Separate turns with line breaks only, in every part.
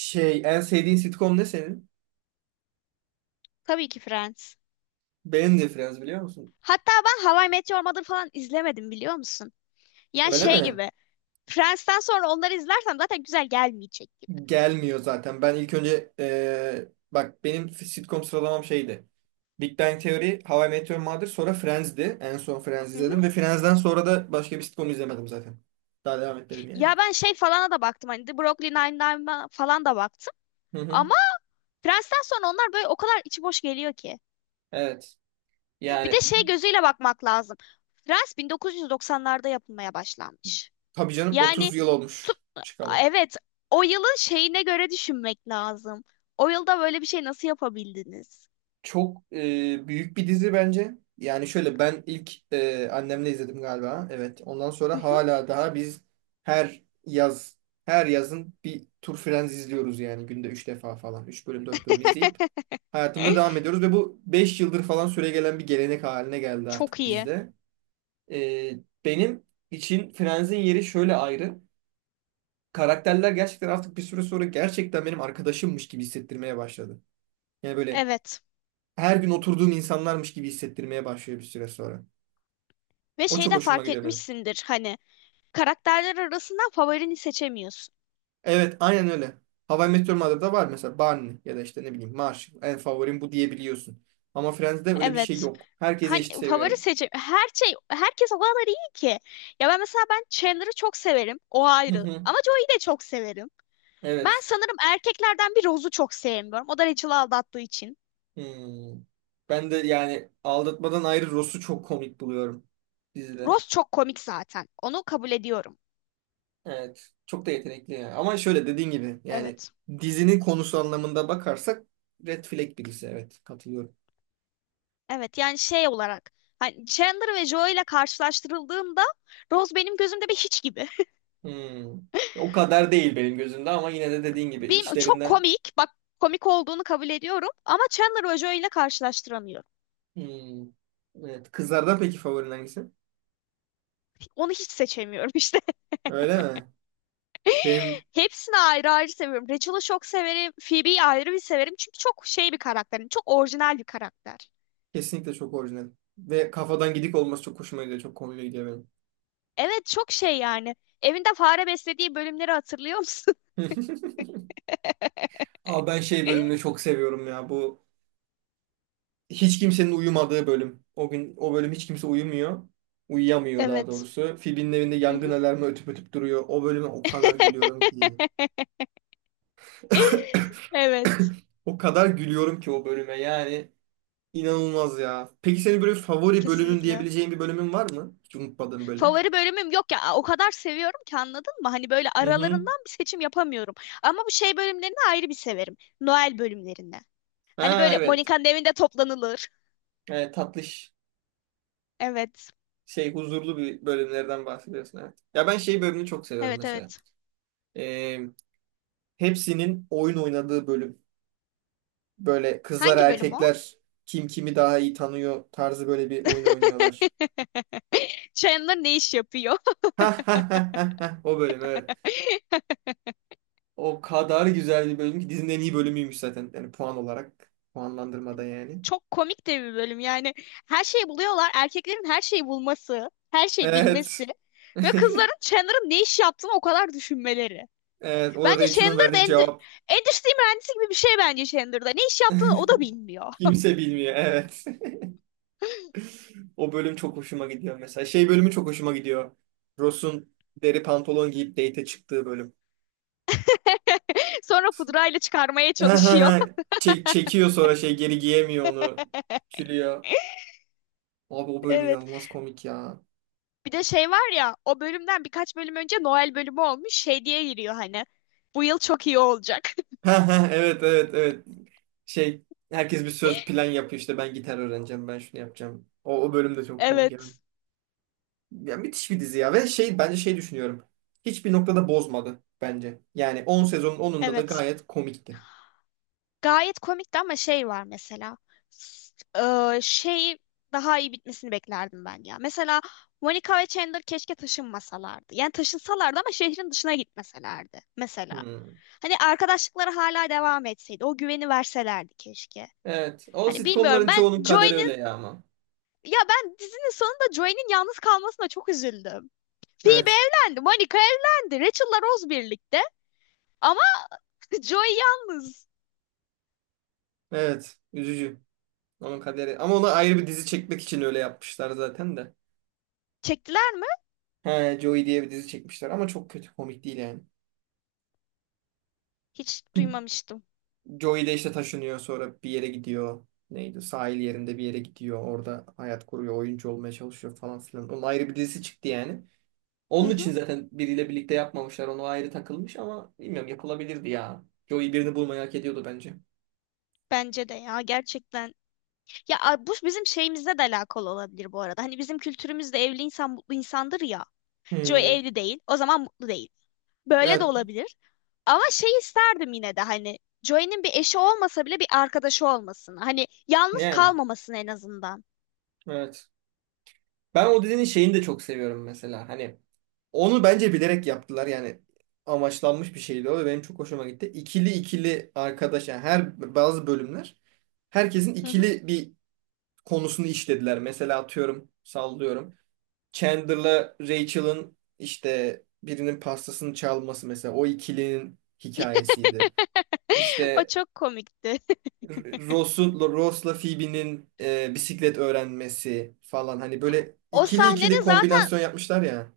Şey, en sevdiğin sitcom ne senin?
Tabii ki Friends.
Benim de Friends biliyor musun?
Hatta ben How I Met Your Mother falan izlemedim biliyor musun? Yani
Öyle
şey
mi?
gibi. Friends'ten sonra onları izlersem zaten güzel gelmeyecek gibi.
Gelmiyor zaten. Ben ilk önce bak benim sitcom sıralamam şeydi. Big Bang Theory, How I Met Your Mother, sonra Friends'di. En son Friends
Hı hı.
izledim ve Friends'den sonra da başka bir sitcom izlemedim zaten. Daha devam etmedim yani.
Ya ben şey falana da baktım hani The Brooklyn Nine-Nine'a falan da baktım.
Hı hı.
Ama Friends'ten sonra onlar böyle o kadar içi boş geliyor ki.
Evet.
Bir de
Yani
şey gözüyle bakmak lazım. Friends 1990'larda yapılmaya başlanmış.
tabii canım
Yani
30 yıl olmuş
tut-
çıkalı.
evet, o yılın şeyine göre düşünmek lazım. O yılda böyle bir şey nasıl yapabildiniz?
Çok büyük bir dizi bence. Yani şöyle ben ilk annemle izledim galiba. Evet. Ondan sonra hala daha biz her yaz her yazın bir Tur Friends izliyoruz yani günde 3 defa falan. Üç bölüm 4 bölüm izleyip hayatımıza devam ediyoruz ve bu 5 yıldır falan süregelen bir gelenek haline geldi
Çok
artık
iyi.
bizde. E, benim için Friends'in yeri şöyle ayrı. Karakterler gerçekten artık bir süre sonra gerçekten benim arkadaşımmış gibi hissettirmeye başladı. Yani böyle
Evet.
her gün oturduğum insanlarmış gibi hissettirmeye başlıyor bir süre sonra.
Ve
O
şey
çok
de
hoşuma
fark
gidiyor benim.
etmişsindir hani karakterler arasından favorini seçemiyorsun.
Evet, aynen öyle. How I Met Your Mother'da var mesela Barney ya da işte ne bileyim Marshall. En favorim bu diyebiliyorsun. Ama Friends'de öyle bir şey
Evet.
yok. Herkese
Hani
eşit
favori
seviyorum.
seçim her şey herkes o kadar iyi ki. Ya ben mesela Chandler'ı çok severim. O
Hı
ayrı.
hı,
Ama Joey'i de çok severim. Ben
evet.
sanırım erkeklerden bir Rose'u çok sevmiyorum. O da Rachel'ı aldattığı için.
Hmm. Ben de yani aldatmadan ayrı Ross'u çok komik buluyorum dizide.
Rose çok komik zaten. Onu kabul ediyorum.
Evet. Çok da yetenekli yani. Ama şöyle dediğin gibi yani
Evet.
dizinin konusu anlamında bakarsak Red Flag birisi. Evet. Katılıyorum.
Evet, yani şey olarak hani Chandler ve Joey ile karşılaştırıldığında Rose benim gözümde bir hiç gibi.
Hmm. O kadar değil benim gözümde ama yine de dediğin gibi
Çok
içlerinden.
komik. Bak, komik olduğunu kabul ediyorum ama Chandler Ojo ile karşılaştıramıyorum.
Hmm. Evet. Kızlardan peki favorin hangisi?
Onu hiç seçemiyorum işte.
Öyle mi? Benim
Hepsini ayrı ayrı seviyorum. Rachel'ı çok severim. Phoebe'yi ayrı bir severim. Çünkü çok şey bir karakter. Yani çok orijinal bir karakter.
kesinlikle çok orijinal. Ve kafadan gidik olması çok hoşuma gidiyor. Çok komik gidiyor benim.
Evet, çok şey yani. Evinde fare beslediği bölümleri hatırlıyor musun?
Abi ben şey bölümünü çok seviyorum ya. Bu hiç kimsenin uyumadığı bölüm. O gün o bölüm hiç kimse uyumuyor. Uyuyamıyor daha
Evet.
doğrusu. Phoebe'nin evinde
Hı
yangın
hı.
alarmı ötüp ötüp duruyor. O bölüme o kadar gülüyorum ki.
Evet.
O kadar gülüyorum ki o bölüme yani. İnanılmaz ya. Peki senin böyle favori bölümün
Kesinlikle.
diyebileceğin bir bölümün var mı? Hiç unutmadığın böyle.
Favori bölümüm yok ya. O kadar seviyorum ki anladın mı? Hani böyle
Hı hı.
aralarından bir seçim yapamıyorum. Ama bu şey bölümlerini ayrı bir severim. Noel bölümlerini. Hani
Ha
böyle
evet.
Monika'nın evinde toplanılır.
Evet, tatlış
Evet.
şey huzurlu bir bölümlerden bahsediyorsun evet. Ya ben şey bölümünü çok seviyorum
Evet,
mesela.
evet.
Ee, hepsinin oyun oynadığı bölüm. Böyle kızlar
Hangi bölüm o?
erkekler kim kimi daha iyi tanıyor tarzı böyle bir oyun oynuyorlar.
Chandler ne iş yapıyor?
Ha ha ha ha ha. O bölüm evet. O kadar güzel bir bölüm ki dizinin en iyi bölümüymüş zaten. Yani puan olarak. Puanlandırmada yani.
Çok komik de bir bölüm yani. Her şeyi buluyorlar. Erkeklerin her şeyi bulması, her şeyi
Evet.
bilmesi ve kızların Chandler'ın ne iş yaptığını o kadar düşünmeleri.
Evet, o
Bence
Rachel'ın
Chandler da
verdiği cevap.
endüstri mühendisi gibi bir şey bence Chandler'da. Ne iş yaptığını o da bilmiyor.
Kimse bilmiyor, evet. O bölüm çok hoşuma gidiyor mesela. Şey bölümü çok hoşuma gidiyor. Ross'un deri pantolon giyip date'e çıktığı bölüm.
Sonra pudrayla çıkarmaya çalışıyor.
Çekiyor sonra şey geri giyemiyor onu. Çürüyor. Abi o bölüm
Evet.
inanılmaz komik ya.
Bir de şey var ya, o bölümden birkaç bölüm önce Noel bölümü olmuş şey diye giriyor hani. Bu yıl çok iyi olacak.
Evet evet evet. Şey herkes bir söz plan yapıyor işte ben gitar öğreneceğim ben şunu yapacağım. O bölüm de çok komik ya.
Evet.
Ya müthiş bir dizi ya ve şey bence şey düşünüyorum. Hiçbir noktada bozmadı bence. Yani 10 sezonun 10'unda da
Evet.
gayet komikti.
Gayet komikti ama şey var mesela. Şey, daha iyi bitmesini beklerdim ben ya. Mesela Monica ve Chandler keşke taşınmasalardı. Yani taşınsalardı ama şehrin dışına gitmeselerdi mesela.
Hmm.
Hani arkadaşlıkları hala devam etseydi. O güveni verselerdi keşke.
Evet. O
Hani bilmiyorum,
sitcomların çoğunun
ben
kaderi öyle
Joey'nin,
ya ama.
ya ben dizinin sonunda Joey'nin yalnız kalmasına çok üzüldüm. Phoebe
Evet.
evlendi, Monica evlendi, Rachel'la Rose birlikte, ama Joey yalnız.
Evet. Üzücü. Onun kaderi. Ama ona ayrı bir dizi çekmek için öyle yapmışlar zaten de.
Çektiler mi?
He, Joey diye bir dizi çekmişler ama çok kötü. Komik değil yani.
Hiç duymamıştım.
Joey de işte taşınıyor sonra bir yere gidiyor. Neydi? Sahil yerinde bir yere gidiyor. Orada hayat kuruyor. Oyuncu olmaya çalışıyor falan filan. Onun ayrı bir dizisi çıktı yani. Onun için zaten biriyle birlikte yapmamışlar. Onu ayrı takılmış ama bilmiyorum yapılabilirdi ya. Joey birini bulmayı hak ediyordu bence.
Bence de ya, gerçekten. Bu bizim şeyimizle de alakalı olabilir bu arada. Hani bizim kültürümüzde evli insan mutlu insandır ya. Joey
Hmm,
evli değil. O zaman mutlu değil. Böyle de
evet.
olabilir. Ama şey isterdim yine de hani Joey'nin bir eşi olmasa bile bir arkadaşı olmasını. Hani yalnız
Yani.
kalmamasını en azından.
Evet. Ben o dizinin şeyini de çok seviyorum mesela. Hani onu bence bilerek yaptılar. Yani amaçlanmış bir şeydi o ve benim çok hoşuma gitti. İkili ikili arkadaş yani her bazı bölümler herkesin
Hı hı.
ikili bir konusunu işlediler. Mesela atıyorum sallıyorum. Chandler'la Rachel'ın işte birinin pastasını çalması mesela o ikilinin hikayesiydi.
O
İşte
çok komikti.
Ross'u, Ross'la Phoebe'nin bisiklet öğrenmesi falan hani böyle
O
ikili ikili
sahnede zaten
kombinasyon yapmışlar ya.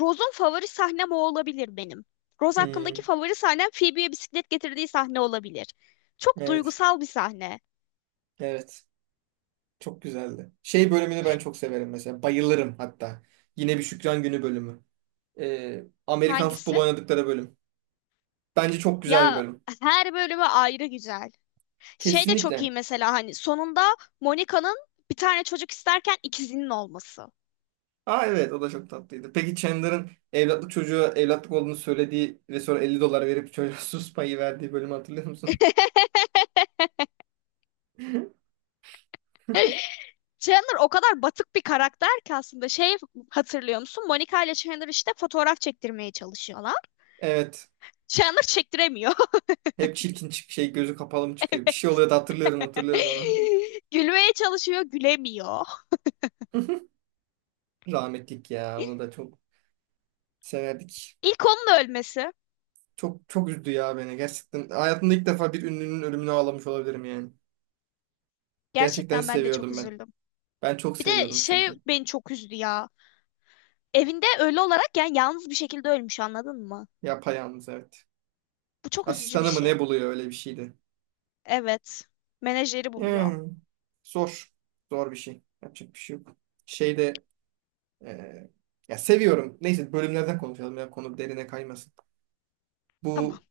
Rose'un, favori sahnem o olabilir benim. Rose hakkındaki
Hmm,
favori sahnem Phoebe'ye bisiklet getirdiği sahne olabilir. Çok
evet,
duygusal bir sahne.
evet. Çok güzeldi. Şey bölümünü ben çok severim mesela. Bayılırım hatta. Yine bir Şükran Günü bölümü. Amerikan
Hangisi?
futbolu oynadıkları bölüm. Bence çok güzel bir
Ya,
bölüm.
her bölümü ayrı güzel. Şey de çok
Kesinlikle.
iyi mesela, hani sonunda Monica'nın bir tane çocuk isterken ikizinin olması.
Aa evet o da çok tatlıydı. Peki Chandler'ın evlatlık çocuğu evlatlık olduğunu söylediği ve sonra 50 dolar verip çocuğa sus payı verdiği bölümü hatırlıyor musun?
Chandler o kadar batık bir karakter ki aslında, şey, hatırlıyor musun? Monica ile Chandler işte fotoğraf çektirmeye çalışıyorlar.
Evet.
Chandler çektiremiyor.
Hep çirkin çık şey gözü kapalı mı çıkıyor? Bir şey oluyor da hatırlıyorum hatırlıyorum onu.
Gülmeye çalışıyor, gülemiyor.
Rahmetlik ya onu da çok severdik.
İlk onun ölmesi.
Çok çok üzdü ya beni gerçekten. Hayatımda ilk defa bir ünlünün ölümüne ağlamış olabilirim yani. Gerçekten
Gerçekten ben de çok
seviyordum ben.
üzüldüm.
Ben çok
Bir de
seviyordum
şey
çünkü.
beni çok üzdü ya. Evinde ölü olarak, yani yalnız bir şekilde ölmüş, anladın mı?
Yapayalnız evet.
Bu çok üzücü bir
Asistanı mı ne
şey.
buluyor öyle bir şeydi.
Evet. Menajeri buluyor.
Hmm. Zor. Zor bir şey. Yapacak bir şey yok. Şeyde e, ya seviyorum. Neyse bölümlerden konuşalım ya konu derine kaymasın.
Tamam.
Bu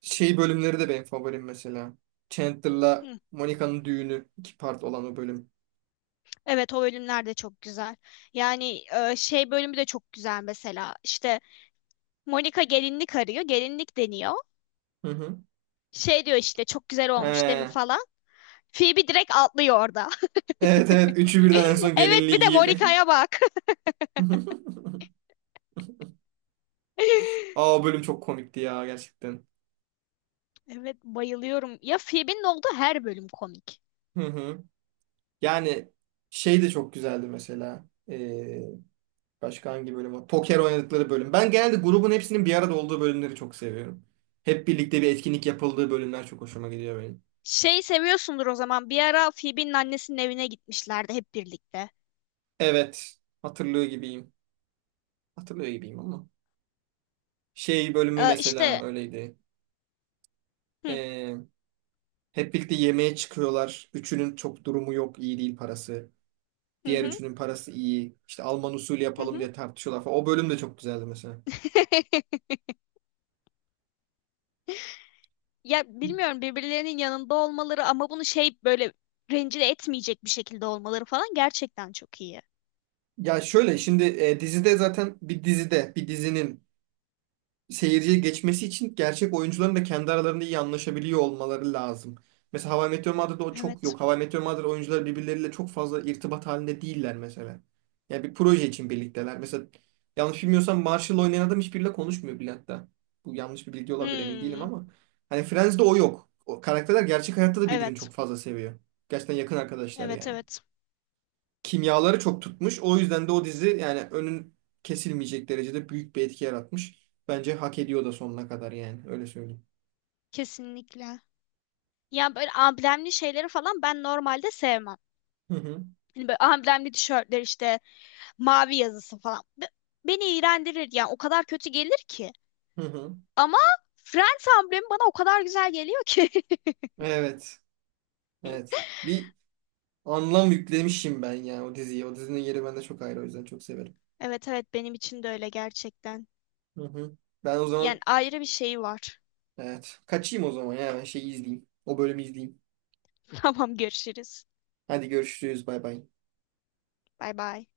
şey bölümleri de benim favorim mesela. Chandler'la
Hı.
Monica'nın düğünü 2 part olan o bölüm.
Evet, o bölümler de çok güzel. Yani şey bölümü de çok güzel mesela. İşte Monica gelinlik arıyor. Gelinlik deniyor.
Hı hı.
Şey diyor işte, çok güzel olmuş değil mi
He.
falan. Phoebe direkt atlıyor orada.
Evet evet üçü birden en son
Evet,
gelinliği
bir de
giyip.
Monica'ya bak.
Aa o bölüm çok komikti ya gerçekten.
Evet, bayılıyorum. Ya Phoebe'nin olduğu her bölüm komik.
Hı hı. Yani şey de çok güzeldi mesela. Ee, Başka hangi bölüm var? Poker oynadıkları bölüm. Ben genelde grubun hepsinin bir arada olduğu bölümleri çok seviyorum. Hep birlikte bir etkinlik yapıldığı bölümler çok hoşuma gidiyor benim.
Şey seviyorsundur o zaman. Bir ara Phoebe'nin annesinin evine gitmişlerdi hep birlikte.
Evet. Hatırlıyor gibiyim. Hatırlıyor gibiyim ama. Şey bölümü
Ee, işte
mesela öyleydi.
hı
Ee, hep birlikte yemeğe çıkıyorlar. Üçünün çok durumu yok. İyi değil parası.
hı
Diğer
hı.
üçünün parası iyi. İşte Alman usulü
hı
yapalım
hı.
diye tartışıyorlar falan. O bölüm de çok güzeldi mesela.
Ya bilmiyorum, birbirlerinin yanında olmaları ama bunu şey böyle rencide etmeyecek bir şekilde olmaları falan gerçekten çok iyi.
Ya şöyle şimdi dizide zaten bir dizinin seyirciye geçmesi için gerçek oyuncuların da kendi aralarında iyi anlaşabiliyor olmaları lazım. Mesela How I Met Your Mother'da o çok
Evet.
yok. How I Met Your Mother oyuncuları birbirleriyle çok fazla irtibat halinde değiller mesela. Yani bir proje için birlikteler. Mesela yanlış bilmiyorsam Marshall oynayan adam hiçbiriyle konuşmuyor bile hatta. Bu yanlış bir bilgi olabilir emin değilim
Hmm.
ama. Hani Friends'de o yok. O karakterler gerçek hayatta da birbirini
Evet.
çok fazla seviyor. Gerçekten yakın arkadaşlar
Evet,
yani
evet.
kimyaları çok tutmuş. O yüzden de o dizi yani kesilmeyecek derecede büyük bir etki yaratmış. Bence hak ediyor da sonuna kadar yani öyle söyleyeyim.
Kesinlikle. Ya böyle amblemli şeyleri falan ben normalde sevmem.
Hı hı.
Hani böyle amblemli tişörtler işte mavi yazısı falan. Beni iğrendirir yani, o kadar kötü gelir ki.
Hı hı.
Ama Friends amblemi bana o kadar güzel geliyor ki.
Evet. Evet. Bir anlam yüklemişim ben yani o diziye. O dizinin yeri bende çok ayrı o yüzden çok severim.
Evet, evet, benim için de öyle gerçekten.
Hı hı. Ben o
Yani
zaman
ayrı bir şey var.
evet kaçayım o zaman ya ben şeyi izleyeyim. O bölümü izleyeyim.
Tamam, görüşürüz.
Hadi görüşürüz bay bay.
Bay bay.